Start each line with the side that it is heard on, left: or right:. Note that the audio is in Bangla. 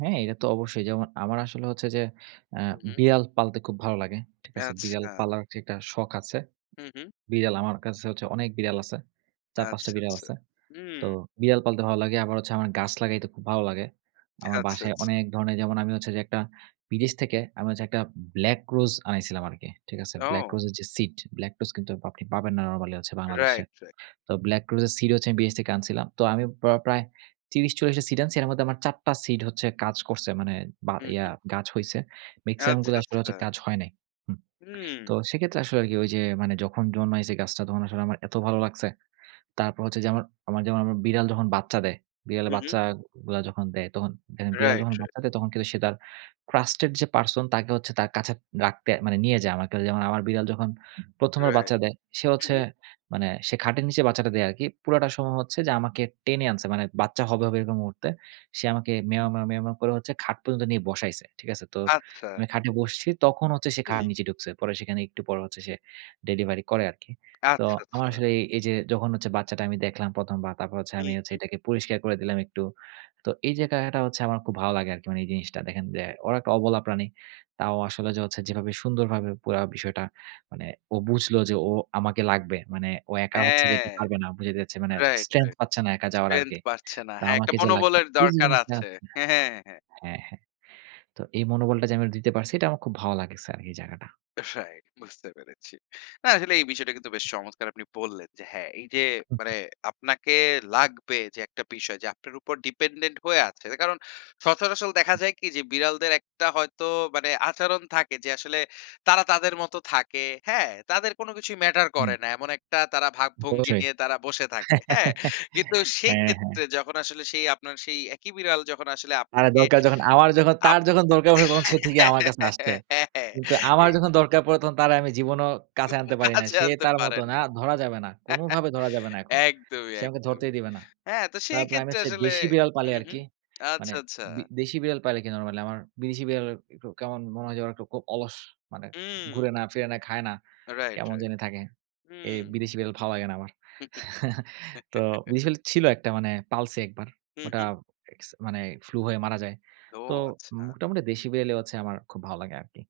right: হ্যাঁ, এটাতো অবশ্যই। যেমন আমার আসলে হচ্ছে যে, আ
left: হু, হু।
right: বিড়াল পালতে খুব ভালো লাগে। ঠিক আছে? বিড়াল
left: আচ্ছা!
right: পালার যেটা শখ আছে।
left: হু, হু।
right: বিড়াল আমার কাছে হচ্ছে অনেক বিড়াল আছে। ৪-৫ টা
left: আচ্ছা,
right: বিড়াল
left: আচ্ছা,
right: আছে। তো
left: হুম।
right: বিড়াল পালতে ভালো লাগে। আবার হচ্ছে, আমার গাছ লাগাইতে খুব ভালো লাগে। আমার
left: আচ্ছা,
right: বাসায়
left: আচ্ছা।
right: অনেক ধরনের যেমন আমি হচ্ছে যে একটা বিদেশ থেকে আমি হচ্ছে একটা ব্লাক রোজ আনাইছিলাম আরকি। ঠিক আছে? ব্লাক
left: ও!
right: রোজের যে সিড, ব্লাক রোজ কিন্তু আপনি পাবেন না নরমালি হচ্ছে বাংলাদেশে।
left: Right, right.
right: তো ব্লাক রোজের সিড হচ্ছে আমি বিদেশ থেকে আনছিলাম। তো আমি প্র প্রায় ৩০-৪০ টা সিড আনছি। এর মধ্যে আমার ৪ টা সিড হচ্ছে কাজ করছে। মানে বা
left: হুম,
right: ইয়া
left: হু।
right: গাছ হইছে। মেক্সিমাম
left: আচ্ছা,
right: গুলা আসলে হচ্ছে
left: আচ্ছা।
right: কাজ হয় নাই। হু।
left: উম।
right: তো সেক্ষেত্রে আসলে আরকি ঐ যে, মানে যখন জন্মাইছে গাছটা তখন আসলে আমার এত ভালো লাগছে। তারপর হচ্ছে যে আমার, আমার যেমন আমার বিড়াল যখন বাচ্চা দেয়, বিড়ালের
left: হু, হু।
right: বাচ্চাগুলা যখন দেয়, তখন দেখেন বিড়াল
left: রাইট,
right: যখন
left: রাইট।
right: বাচ্চা দেয়, তখন কিন্তু সে তার, ট্রাস্টেড যে পারসন তাকে হচ্ছে তার কাছে রাখতে, মানে নিয়ে যায়, আমার কাছে যেমন আমার বিড়াল যখন ১ম বার
left: রাইট।
right: বাচ্চা দেয়, সে
left: হু,
right: হচ্ছে,
left: হু।
right: মানে সে খাটের নিচে বাচ্চাটা দেয় আরকি। পুরাটা সময় হচ্ছে যে, আমাকে টেনে আনছে। মানে বাচ্চা হবে, হবে এরকম মুহূর্তে। সে আমাকে মেও, মেও, মেও, মেও করে হচ্ছে খাট পর্যন্ত নিয়ে বসাইছে। ঠিক আছে? তো,
left: আচ্ছা।
right: মানে খাটে বসছি, তখন হচ্ছে সে,
left: হুম।
right: খাটের নিচে ঢুকছে। পরে সেখানে একটু পর হচ্ছে সে ডেলিভারি করে আরকি। তো
left: আচ্ছা,
right: আমার
left: আচ্ছা।
right: আসলে এই, এই যে যখন হচ্ছে বাচ্চাটা আমি দেখলাম ১ম বার, তারপর হচ্ছে
left: হু,
right: আমি হচ্ছে
left: হু।
right: এটাকে পরিষ্কার করে দিলাম একটু। তো এই যে এটা, এটা হচ্ছে আমার খুব ভালো লাগে আরকি মানে এই জিনিসটা। দেখেন যে, ওরা একটা অবলা প্রাণী। তাও আসলে যে হচ্ছে, যেভাবে সুন্দরভাবে পুরা বিষয়টা, মানে ও বুঝলো যে, ও আমাকে লাগবে। মানে ও একা হচ্ছে যে,
left: হ্যাঁ।
right: কথাও যে না বুঝে বেরচ্ছে মানে,
left: রাইট,
right: স্ট্রেংথ
left: রাইট।
right: পাচ্ছে না, একা যাওয়ার
left: স্ট্রেংথ
right: আরকি।
left: বাড়ছে না।
right: তা
left: হ্যাঁ, একটা
right: আমাকে যে লাগবে,
left: মনোবলের
right: এইযে
left: দরকার
right: জিনিসটা
left: আছে।
right: হচ্ছে
left: হ্যাঁ, হ্যাঁ, হ্যাঁ, হ্যাঁ।
right: হ্যাঁ, হ্যাঁ, হ্যাঁ। তো এই মনোবলটা যে আমি ওরে দিতে পারছি, এটা আমার খুব ভালো লাগিচ্ছে, আরকি এই জায়গাটা।
left: রাইট, বুঝতে পেরেছি। না আসলে এই বিষয়টা কিন্তু বেশ চমৎকার আপনি বললেন যে, হ্যাঁ, এই যে মানে আপনাকে লাগবে যে একটা বিষয়, যে আপনার উপর ডিপেন্ডেন্ট হয়ে আছে। কারণ সচরাচল দেখা যায় কি যে, বিড়ালদের একটা হয়তো মানে আচরণ থাকে যে, আসলে, তারা তাদের মত থাকে। হ্যাঁ! তাদের কোন কিছুই ম্যাটার
right: উম।
left: করে না। এমন একটা তারা ভাবভঙ্গি
right: অবশ্যই।
left: নিয়ে তারা বসে থাকে। হ্যাঁ, কিন্তু
right: হ্যাঁ, হ্যাঁ।
left: সেইক্ষেত্রে যখন আসলে সেই, আপনার সেই একি বিড়াল, যখন আসলে
right: আরে
left: আপনাকে,
right: দরকার যখন, আমার যখন,
left: আপ
right: তার যখন দরকার হবে, তখন সে ঠিকই আমার কাছে আসতে,
left: হ্যাঁ, হ্যাঁ।
right: কিন্তু আমার যখন দরকার পরে, তখন তারে আমি জীবনও কাছে আনতে পারি নাই,
left: কাছে
right: সে
left: আনতে
right: তার
left: পারেন
right: মতন, আ
left: না।
right: ধরা যাবে না। কোনভাবে ধরা যাবে না এখন।
left: একদমই,
right: সে আমাকে ধরতেই
left: একদমই।
right: দিবে না।
left: হ্যাঁ, তো
right: তার
left: সেই
right: প্রাইমেট
left: ক্ষেত্রে
right: সে
left: আসলে
right: দেশি বিড়াল পালে,
left: হু, হু।
right: আরকি। মানে,
left: আচ্ছা, আচ্ছা।
right: বি দেশি বিড়াল পালে কি নরমালি, আমার বিদেশি বিড়াল একটু কেমন, মনে হয় যে, ওরা একটু খুব অলস, মানে,
left: উম।
right: ঘুরেনা, ফিরেনা, খায়না।
left: রাইট,
right: কেমন
left: রাইট।
right: জানি থাকে। এই
left: হুম।
right: বিদেশি বিড়াল ভালো লাগে না আমার। তো বিদেশি বিড়াল ছিল একটা মানে, পালছি ১ বার।
left: হু,
right: ওটা,
left: হু।
right: এক্স মানে ফ্লু হয়ে মারা যায়।
left: ও!
right: তো
left: আচ্ছা।
right: মোটামুটি দেশি বিড়ালই হচ্ছে আমার খুব ভালো লাগে আরকি।